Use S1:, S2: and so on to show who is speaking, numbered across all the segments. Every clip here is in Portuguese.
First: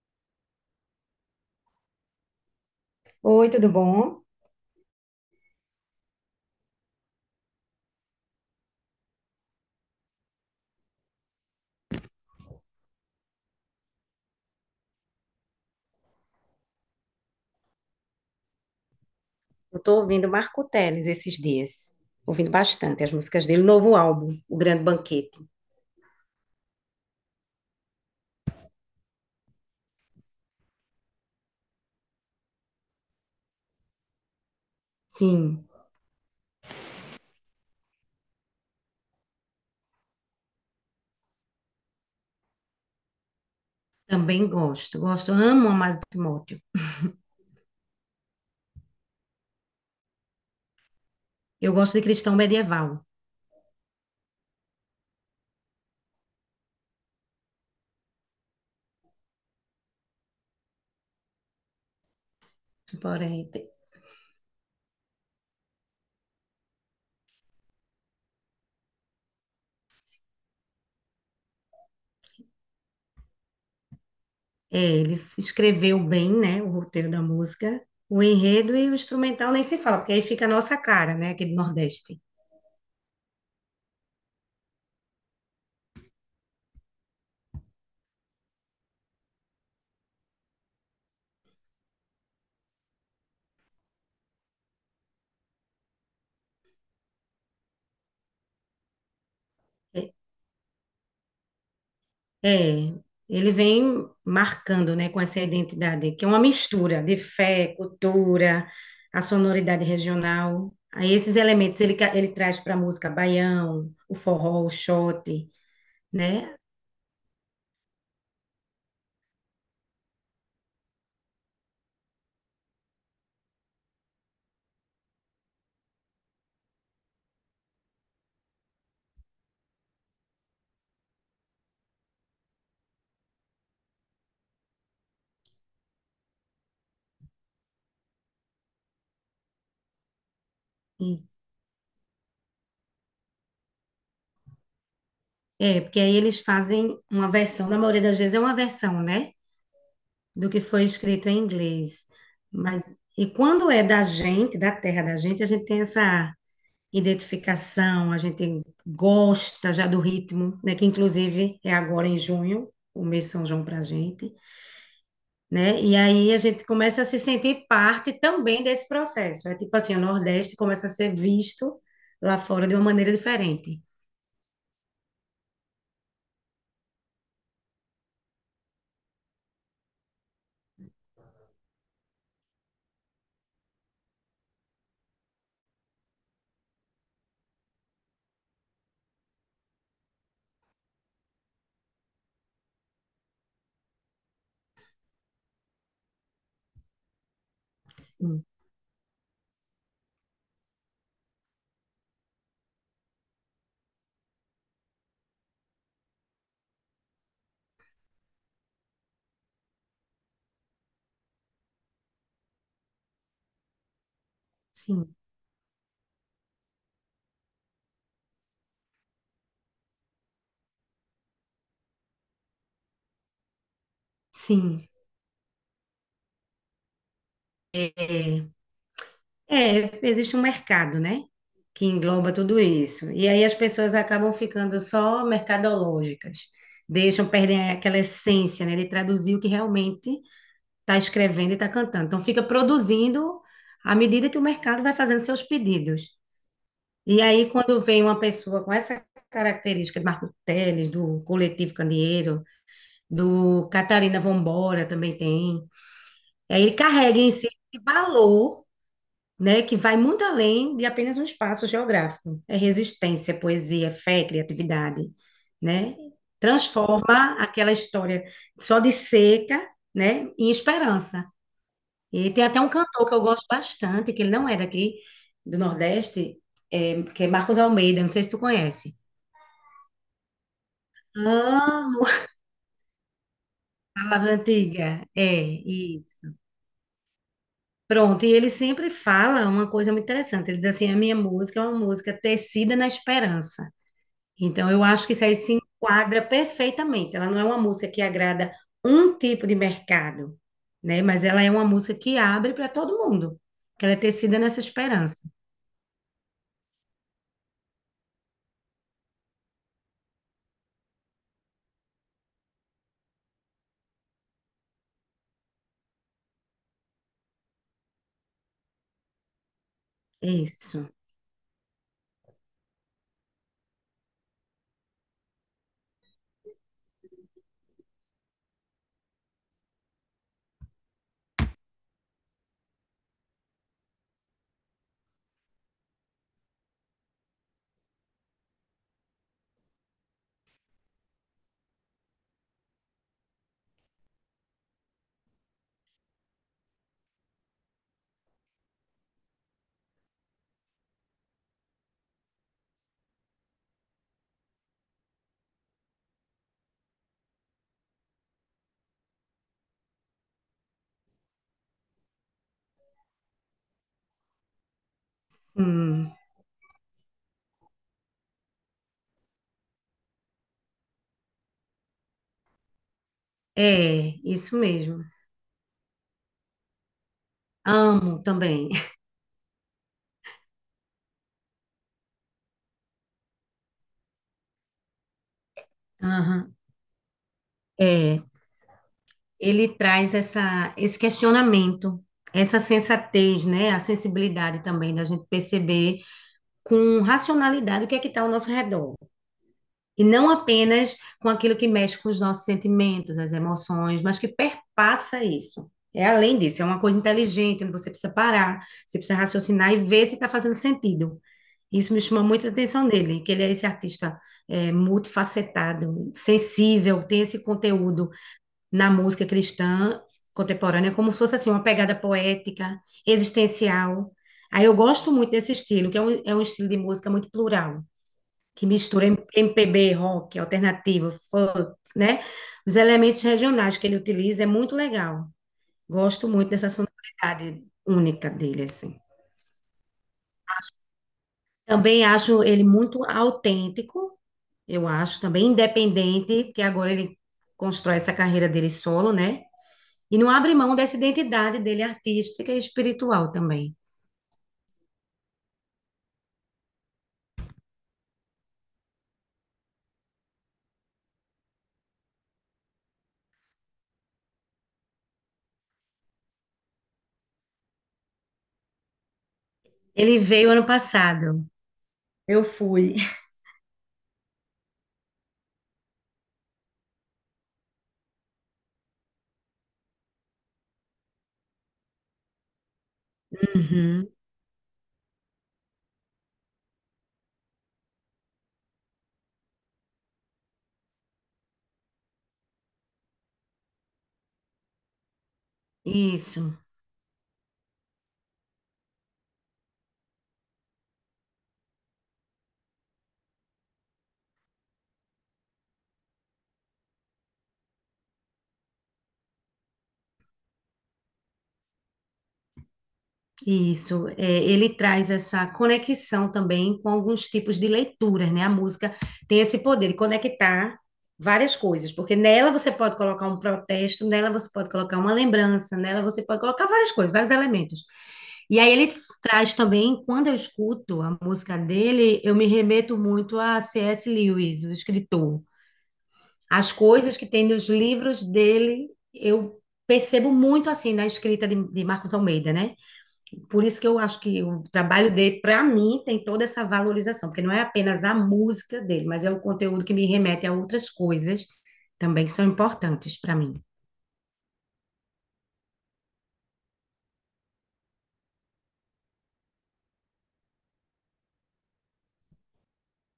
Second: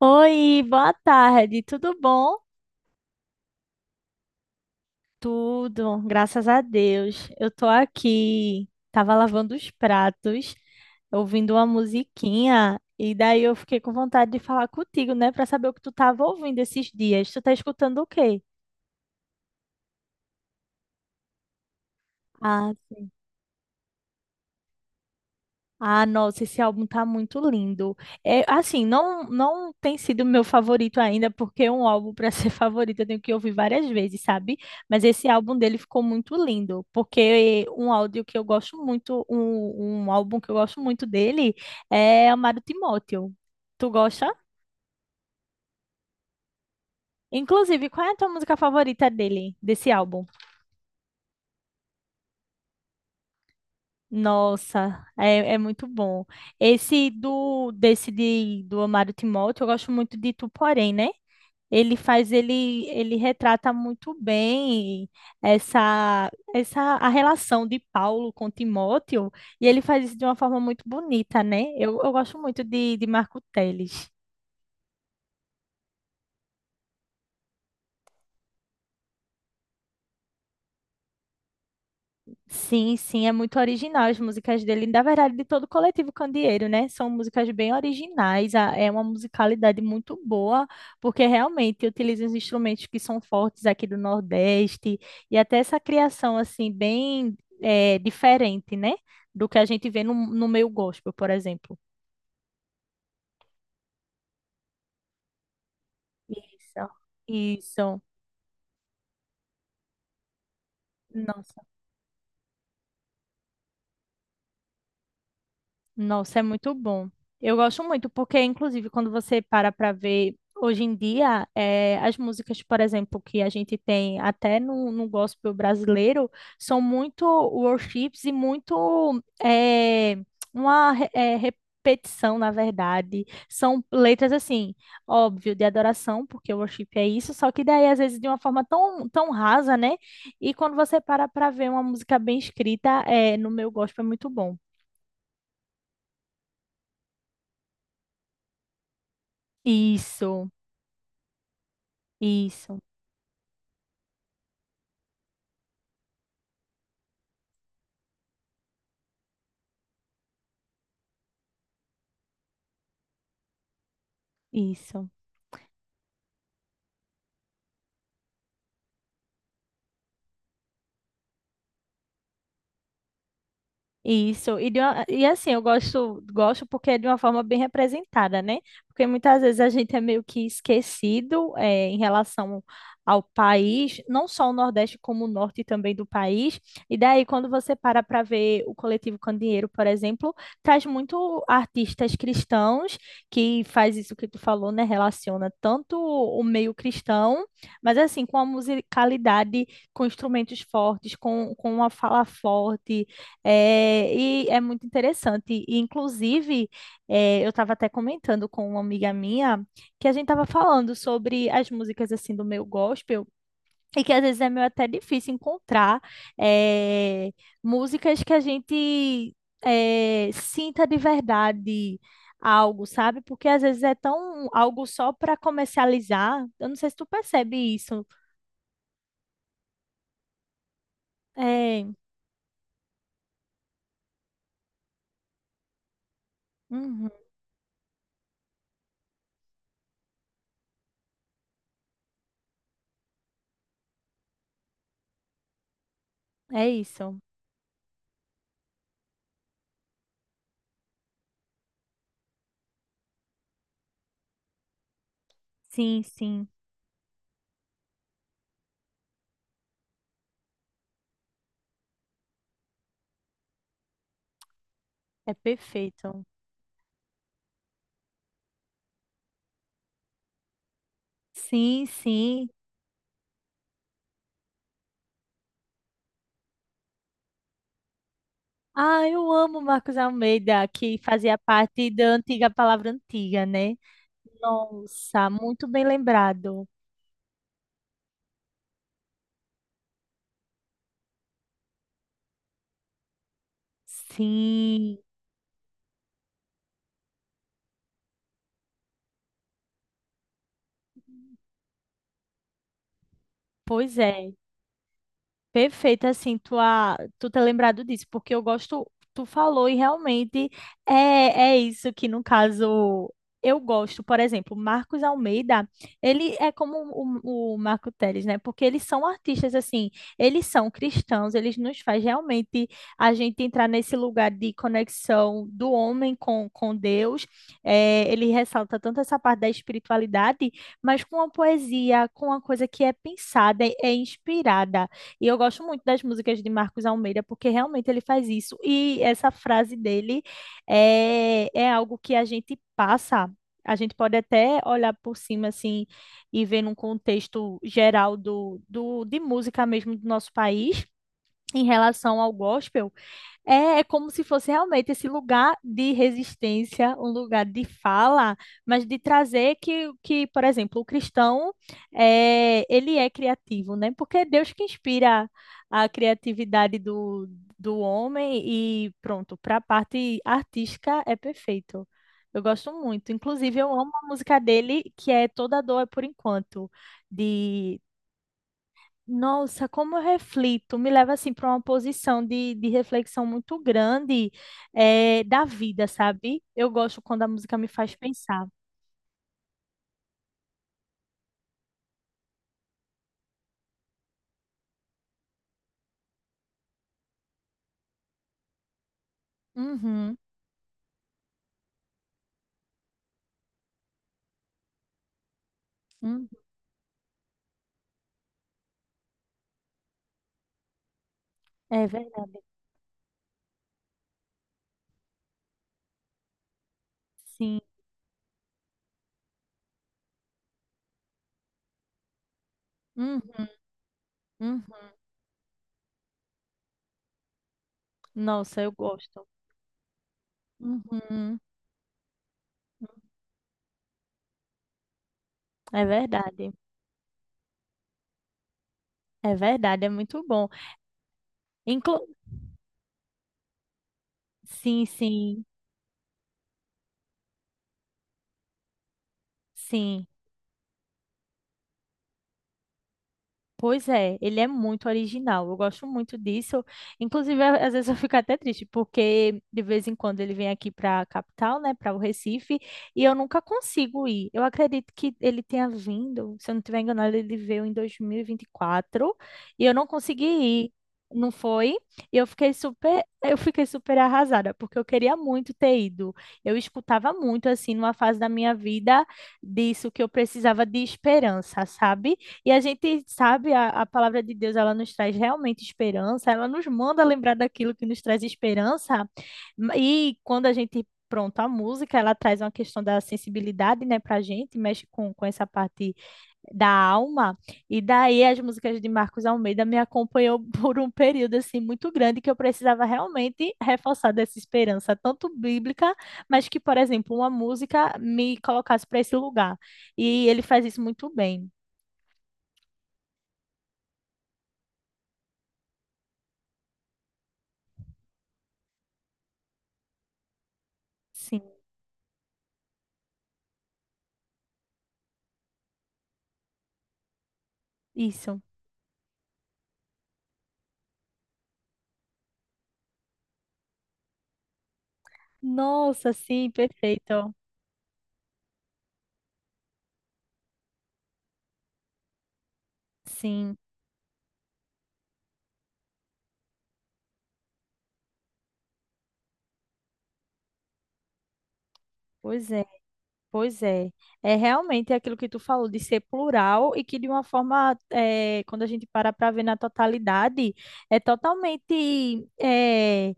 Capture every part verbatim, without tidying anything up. S1: Oi, boa tarde, tudo bom?
S2: Oi, tudo bom?
S1: Tudo, graças a Deus. Eu tô aqui, tava lavando os pratos, ouvindo uma musiquinha, e daí eu fiquei com vontade de falar contigo, né, pra saber o que tu tava ouvindo esses dias. Tu tá escutando o quê?
S2: Eu tô ouvindo Marco Teles esses dias. Ouvindo
S1: Ah.
S2: bastante as músicas dele. Novo álbum, O Grande Banquete.
S1: Ah, nossa, esse álbum tá muito lindo. É, assim, não não tem sido meu favorito ainda, porque é um álbum para ser favorito eu tenho que ouvir várias vezes, sabe? Mas esse álbum
S2: Sim.
S1: dele ficou muito lindo, porque um áudio que eu gosto muito, um, um álbum que eu gosto muito dele é Amado Timóteo. Tu gosta?
S2: Também gosto. Gosto, amo Amado Timóteo.
S1: Inclusive, qual é a tua música favorita dele, desse álbum?
S2: Eu gosto de Cristão Medieval.
S1: Nossa, é, é muito bom. Esse do desse de, do Amado Timóteo, eu gosto muito de Tu Porém, né? Ele faz, ele, ele
S2: Porém,
S1: retrata muito bem essa, essa a relação de Paulo com Timóteo, e ele faz isso de uma forma muito bonita, né? Eu, eu gosto muito de, de Marco Teles.
S2: é, ele escreveu bem, né, o roteiro da música. O enredo e o instrumental nem se fala, porque aí fica a nossa cara, né, aqui do Nordeste.
S1: Sim, sim, é muito original as músicas dele, na verdade, de todo o coletivo Candeeiro, né? São músicas bem originais, a- é uma musicalidade muito boa, porque realmente utiliza os instrumentos que são fortes aqui do Nordeste, e até essa criação, assim, bem eh, diferente, né? Do que a gente vê no, no meio gospel, por exemplo.
S2: É, ele vem marcando, né, com essa identidade, que é uma
S1: Isso,
S2: mistura de fé,
S1: isso.
S2: cultura, a sonoridade regional. Aí esses
S1: Nossa.
S2: elementos ele, ca- ele traz para a música baião, o forró, o xote,
S1: Nossa, é
S2: né?
S1: muito bom. Eu gosto muito, porque, inclusive, quando você para para ver, hoje em dia, eh, as músicas, por exemplo, que a gente tem até no, no gospel brasileiro, são muito worships e muito eh, uma re- eh, repetição, na verdade. São letras, assim, óbvio, de adoração, porque o worship é isso, só que daí, às vezes, de uma forma tão, tão rasa, né? E quando você para
S2: E-
S1: para ver uma música bem escrita, eh, no meu gospel é muito bom.
S2: É, porque aí eles fazem uma versão, na maioria das vezes é uma versão, né, do
S1: Isso.
S2: que foi escrito em inglês.
S1: Isso,
S2: Mas e quando é da gente, da terra da gente, a gente tem essa identificação, a gente gosta já do ritmo, né? Que inclusive é agora em junho, o mês de São João para a gente,
S1: isso.
S2: né? E aí a gente começa a se sentir parte também desse processo. É tipo assim, o Nordeste começa a ser visto lá fora de uma maneira diferente.
S1: Isso, e, de uma- e assim, eu gosto, gosto porque é de uma forma bem representada, né? Porque muitas vezes a gente é meio que esquecido eh, em relação ao país, não só o Nordeste, como o Norte também do país. E daí, quando você para para ver o Coletivo Candeeiro, por exemplo, traz muito artistas cristãos que faz isso que tu falou, né? Relaciona tanto o meio cristão, mas assim, com a
S2: Sim,
S1: musicalidade, com instrumentos fortes, com, com uma fala forte, é, e é muito interessante. E, inclusive, é, eu estava até comentando com uma amiga minha que a gente estava falando sobre as músicas assim do meu gospel e que às vezes é meio até
S2: sim,
S1: difícil encontrar é, músicas que a gente é, sinta de verdade algo, sabe? Porque às vezes é tão algo
S2: sim.
S1: só para comercializar. Eu não sei se tu percebe
S2: É,
S1: isso.
S2: é, existe um mercado, né? Que
S1: É,
S2: engloba tudo isso. E aí as pessoas acabam ficando só mercadológicas.
S1: uhum,
S2: Deixam, perdem aquela essência, né, de traduzir o que realmente está escrevendo e está cantando. Então, fica produzindo à medida que o mercado vai fazendo seus pedidos.
S1: é isso.
S2: E aí, quando vem uma pessoa com essa característica de Marco Teles, do Coletivo Candeeiro, do Catarina Vambora também tem,
S1: Sim, sim.
S2: aí ele carrega em si esse valor, né, que vai muito além de apenas um espaço geográfico. É resistência, poesia, fé, criatividade,
S1: É
S2: né?
S1: perfeito.
S2: Transforma aquela história só de seca, né, em esperança.
S1: Sim,
S2: E tem
S1: sim.
S2: até um cantor que eu gosto bastante, que ele não é daqui do Nordeste, é, que é Marcos Almeida, não sei se tu conhece.
S1: Ah, eu amo Marcos Almeida, que fazia parte
S2: Amo
S1: da antiga Palavra Antiga, né?
S2: a Palavra antiga,
S1: Nossa,
S2: é,
S1: muito bem
S2: e
S1: lembrado.
S2: pronto, e ele sempre fala uma coisa muito interessante, ele diz assim, a minha música é uma música tecida na esperança, então eu
S1: Sim,
S2: acho que isso aí se enquadra perfeitamente, ela não é uma música que agrada um tipo de mercado, né, mas ela é uma música que abre para todo mundo, que ela é
S1: pois é.
S2: tecida nessa esperança.
S1: Perfeita, assim, tua, tu ter lembrado disso, porque eu gosto, tu falou e realmente é, é isso que, no caso, eu gosto. Por exemplo, Marcos Almeida, ele é como o, o Marco Teles, né? Porque eles são artistas, assim,
S2: É
S1: eles são
S2: isso.
S1: cristãos, eles nos faz realmente a gente entrar nesse lugar de conexão do homem com, com Deus. É, ele ressalta tanto essa parte da espiritualidade, mas com a poesia, com a coisa que é pensada, é é inspirada. E eu gosto muito das músicas de Marcos Almeida, porque realmente ele faz isso. E essa frase dele é, é algo que a gente passa. A gente pode até olhar por cima assim e ver num contexto geral do, do, de música mesmo do nosso país em relação ao gospel, é, é como se fosse realmente esse lugar de resistência, um lugar de fala, mas de trazer que, que por exemplo, o cristão, é, ele é criativo, né? Porque é Deus que inspira a
S2: Hum.
S1: criatividade do, do homem e pronto, para a parte artística é perfeito. Eu gosto muito. Inclusive, eu amo a
S2: É,
S1: música
S2: isso
S1: dele,
S2: mesmo.
S1: que é Toda Dor é por Enquanto, de
S2: Amo também.
S1: nossa, como eu reflito, me leva assim para uma posição de, de reflexão muito grande eh, da vida, sabe?
S2: Aham,
S1: Eu gosto quando a música me faz
S2: é,
S1: pensar.
S2: ele traz essa, esse questionamento, essa sensatez, né? A sensibilidade também da gente perceber com racionalidade o que é que está ao nosso redor. E
S1: Uhum,
S2: não apenas com aquilo que mexe com os nossos sentimentos, as emoções, mas que perpassa isso. É
S1: uhum,
S2: além disso, é uma coisa inteligente, onde você precisa parar, você precisa raciocinar e ver se está fazendo sentido.
S1: é
S2: Isso me chama
S1: verdade.
S2: muita atenção dele, que ele é esse artista é, multifacetado, sensível, tem esse
S1: Sim.
S2: conteúdo na música cristã contemporânea, como se fosse assim, uma pegada poética,
S1: Uhum,
S2: existencial.
S1: uhum.
S2: Aí eu gosto muito desse estilo, que é um, é um estilo de música muito plural
S1: Nossa,
S2: que
S1: eu
S2: mistura M-
S1: gosto.
S2: MPB, rock, alternativo,
S1: Uhum,
S2: funk, né? Os elementos regionais que ele utiliza é muito legal.
S1: é
S2: Gosto muito
S1: verdade.
S2: dessa sonoridade única dele, assim.
S1: É verdade, é muito bom.
S2: Também
S1: Inclu-
S2: acho ele muito autêntico,
S1: sim,
S2: eu acho,
S1: sim,
S2: também independente, porque agora ele constrói essa carreira dele solo, né?
S1: sim.
S2: E não abre mão dessa identidade dele artística e espiritual também.
S1: Pois é, ele é muito original. Eu gosto muito disso. Inclusive, a- às vezes eu fico até triste, porque de vez em quando ele vem aqui para a capital, né, para o Recife, e eu nunca consigo ir. Eu acredito que ele tenha vindo, se eu não estiver enganado, ele veio em dois mil e vinte e quatro e vinte e quatro e eu não
S2: Ele
S1: consegui
S2: veio ano
S1: ir. Não
S2: passado.
S1: foi? E eu
S2: Eu
S1: fiquei
S2: fui.
S1: super, eu fiquei super arrasada, porque eu queria muito ter ido. Eu escutava muito assim numa fase da minha vida disso que eu precisava de esperança, sabe? E a gente sabe, a, a
S2: Uhum,
S1: palavra de Deus, ela nos traz realmente esperança, ela nos manda lembrar daquilo que nos traz esperança. E quando a gente, pronto, a música, ela traz uma questão da sensibilidade, né, pra gente, mexe com, com essa parte
S2: isso.
S1: da alma. E daí as músicas de Marcos Almeida me acompanhou por um período, assim, muito grande, que eu precisava realmente reforçar dessa esperança, tanto bíblica, mas que, por exemplo, uma música me colocasse para esse lugar. E ele faz isso muito bem.
S2: Isso, é, ele traz essa conexão também com alguns tipos de leituras, né? A música tem esse poder de conectar
S1: Sim.
S2: várias coisas, porque nela você pode colocar um protesto, nela você pode colocar uma lembrança, nela você pode colocar várias coisas, vários elementos.
S1: Isso.
S2: E aí ele traz também, quando eu escuto a música dele, eu me remeto muito a C S. Lewis, o escritor.
S1: Nossa, sim,
S2: As coisas que
S1: perfeito.
S2: tem nos livros dele, eu percebo muito assim na escrita de, de Marcos Almeida, né?
S1: Sim,
S2: Por isso que eu acho que o trabalho dele, para mim, tem toda essa valorização, porque não é apenas a música dele, mas é um conteúdo que me remete a outras coisas também que são
S1: pois é.
S2: importantes para mim.
S1: Pois é, é realmente é aquilo que tu falou de ser plural e que de uma forma, eh, quando a gente para para ver na totalidade, é totalmente eh,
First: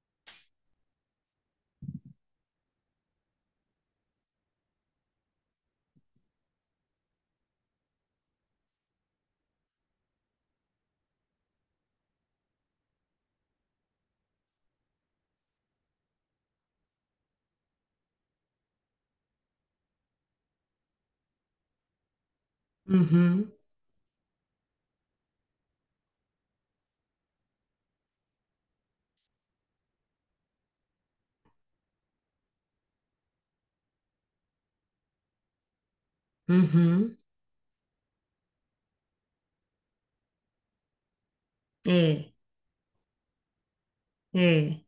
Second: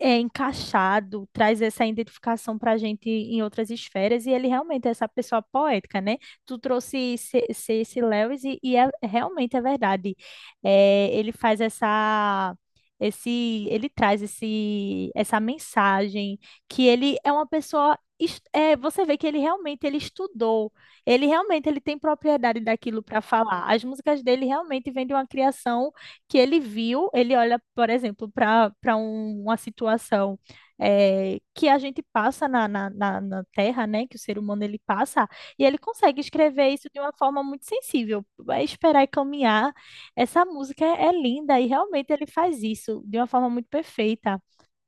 S1: é encaixado, traz essa identificação para a gente em outras esferas e ele realmente é essa pessoa poética, né? Tu trouxe C- C.S. Lewis e, e é, realmente é verdade. Eh, ele faz essa... Esse, ele traz esse, essa mensagem que ele é uma pessoa es- é, você vê que ele realmente ele estudou, ele realmente ele tem propriedade daquilo para
S2: Uhum,
S1: falar. As músicas dele realmente vêm de uma criação que ele viu. Ele olha, por exemplo, para para uma situação é, que a gente passa na, na, na, na Terra, né? Que o ser humano ele passa e ele consegue escrever isso de uma
S2: uhum,
S1: forma muito sensível. Vai esperar e caminhar. Essa música é é linda e realmente ele
S2: é,
S1: faz isso de uma forma muito perfeita.
S2: é.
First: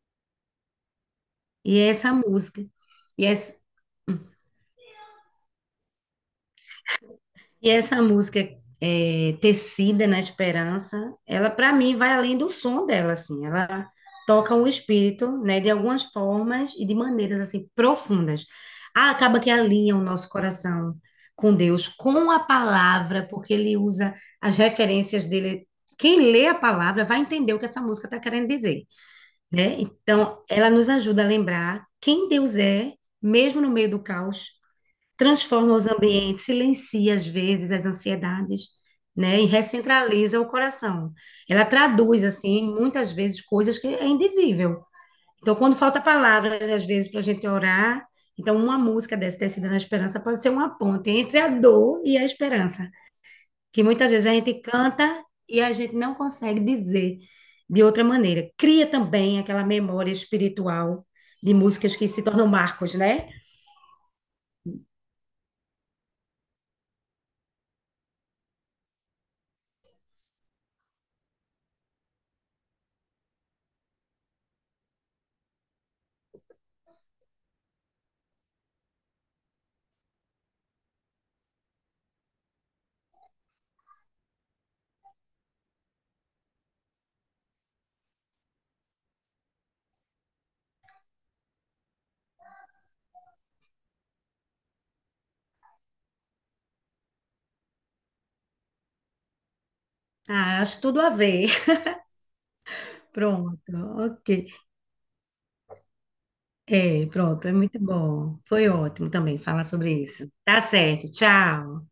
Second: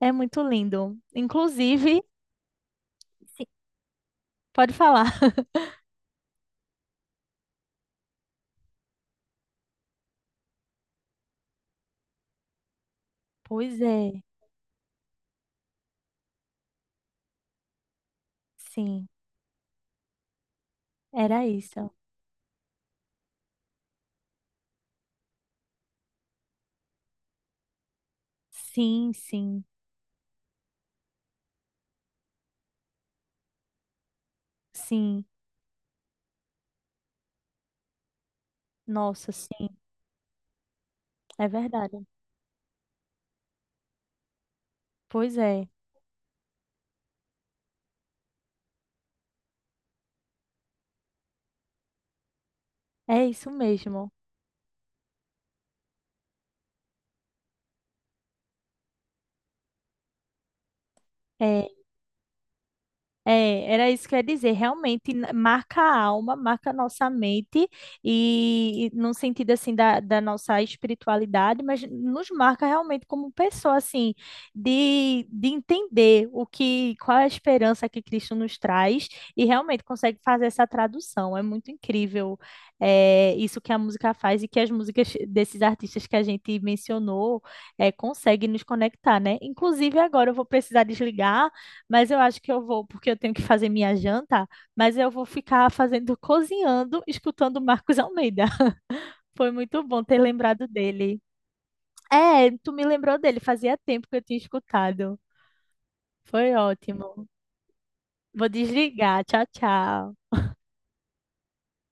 S1: É muito lindo.
S2: E é
S1: Inclusive,
S2: essa música. E
S1: Sim.
S2: essa,
S1: Pode falar.
S2: e essa música é, Tecida na Esperança, ela para mim vai além do som dela, assim,
S1: Pois
S2: ela
S1: é,
S2: toca o espírito, né, de algumas formas e de maneiras assim profundas.
S1: sim,
S2: Ah, acaba que alinha o nosso coração
S1: era
S2: com Deus,
S1: isso.
S2: com a palavra, porque ele usa as referências dele. Quem lê a palavra vai entender o que essa música está querendo dizer,
S1: Sim, sim,
S2: né? Então, ela nos ajuda a lembrar quem Deus é, mesmo no meio do caos,
S1: sim.
S2: transforma os ambientes, silencia às vezes as ansiedades,
S1: Nossa,
S2: né? E
S1: sim,
S2: recentraliza o coração.
S1: é
S2: Ela
S1: verdade.
S2: traduz, assim, muitas vezes coisas que é indizível.
S1: Pois
S2: Então,
S1: é,
S2: quando falta palavras, às vezes, para a gente orar, então uma música dessa tecida na esperança pode ser uma ponte entre a dor e a esperança,
S1: é isso
S2: que
S1: mesmo.
S2: muitas vezes a gente canta e a gente não consegue dizer de outra maneira. Cria também aquela memória espiritual de
S1: É.
S2: músicas que se tornam marcos, né?
S1: É, era isso que eu ia dizer. Realmente n- marca a alma, marca a nossa mente, e, e num sentido assim da, da nossa espiritualidade, mas nos marca realmente como pessoa, assim, de, de entender o que, qual é a esperança que Cristo nos traz e realmente consegue fazer essa tradução. É muito incrível, é, isso que a música faz e que as músicas desses artistas que a gente mencionou, é, conseguem nos conectar, né? Inclusive, agora eu vou precisar desligar, mas eu acho que eu vou, porque eu tenho que fazer minha janta, mas eu vou ficar fazendo, cozinhando, escutando Marcos Almeida. Foi muito bom ter
S2: Ah,
S1: lembrado
S2: acho tudo a
S1: dele.
S2: ver.
S1: É, tu me lembrou dele,
S2: Pronto,
S1: fazia tempo que eu
S2: ok.
S1: tinha escutado. Foi
S2: É,
S1: ótimo.
S2: pronto, é muito bom.
S1: Vou
S2: Foi ótimo
S1: desligar.
S2: também
S1: Tchau,
S2: falar sobre
S1: tchau.
S2: isso. Tá certo, tchau.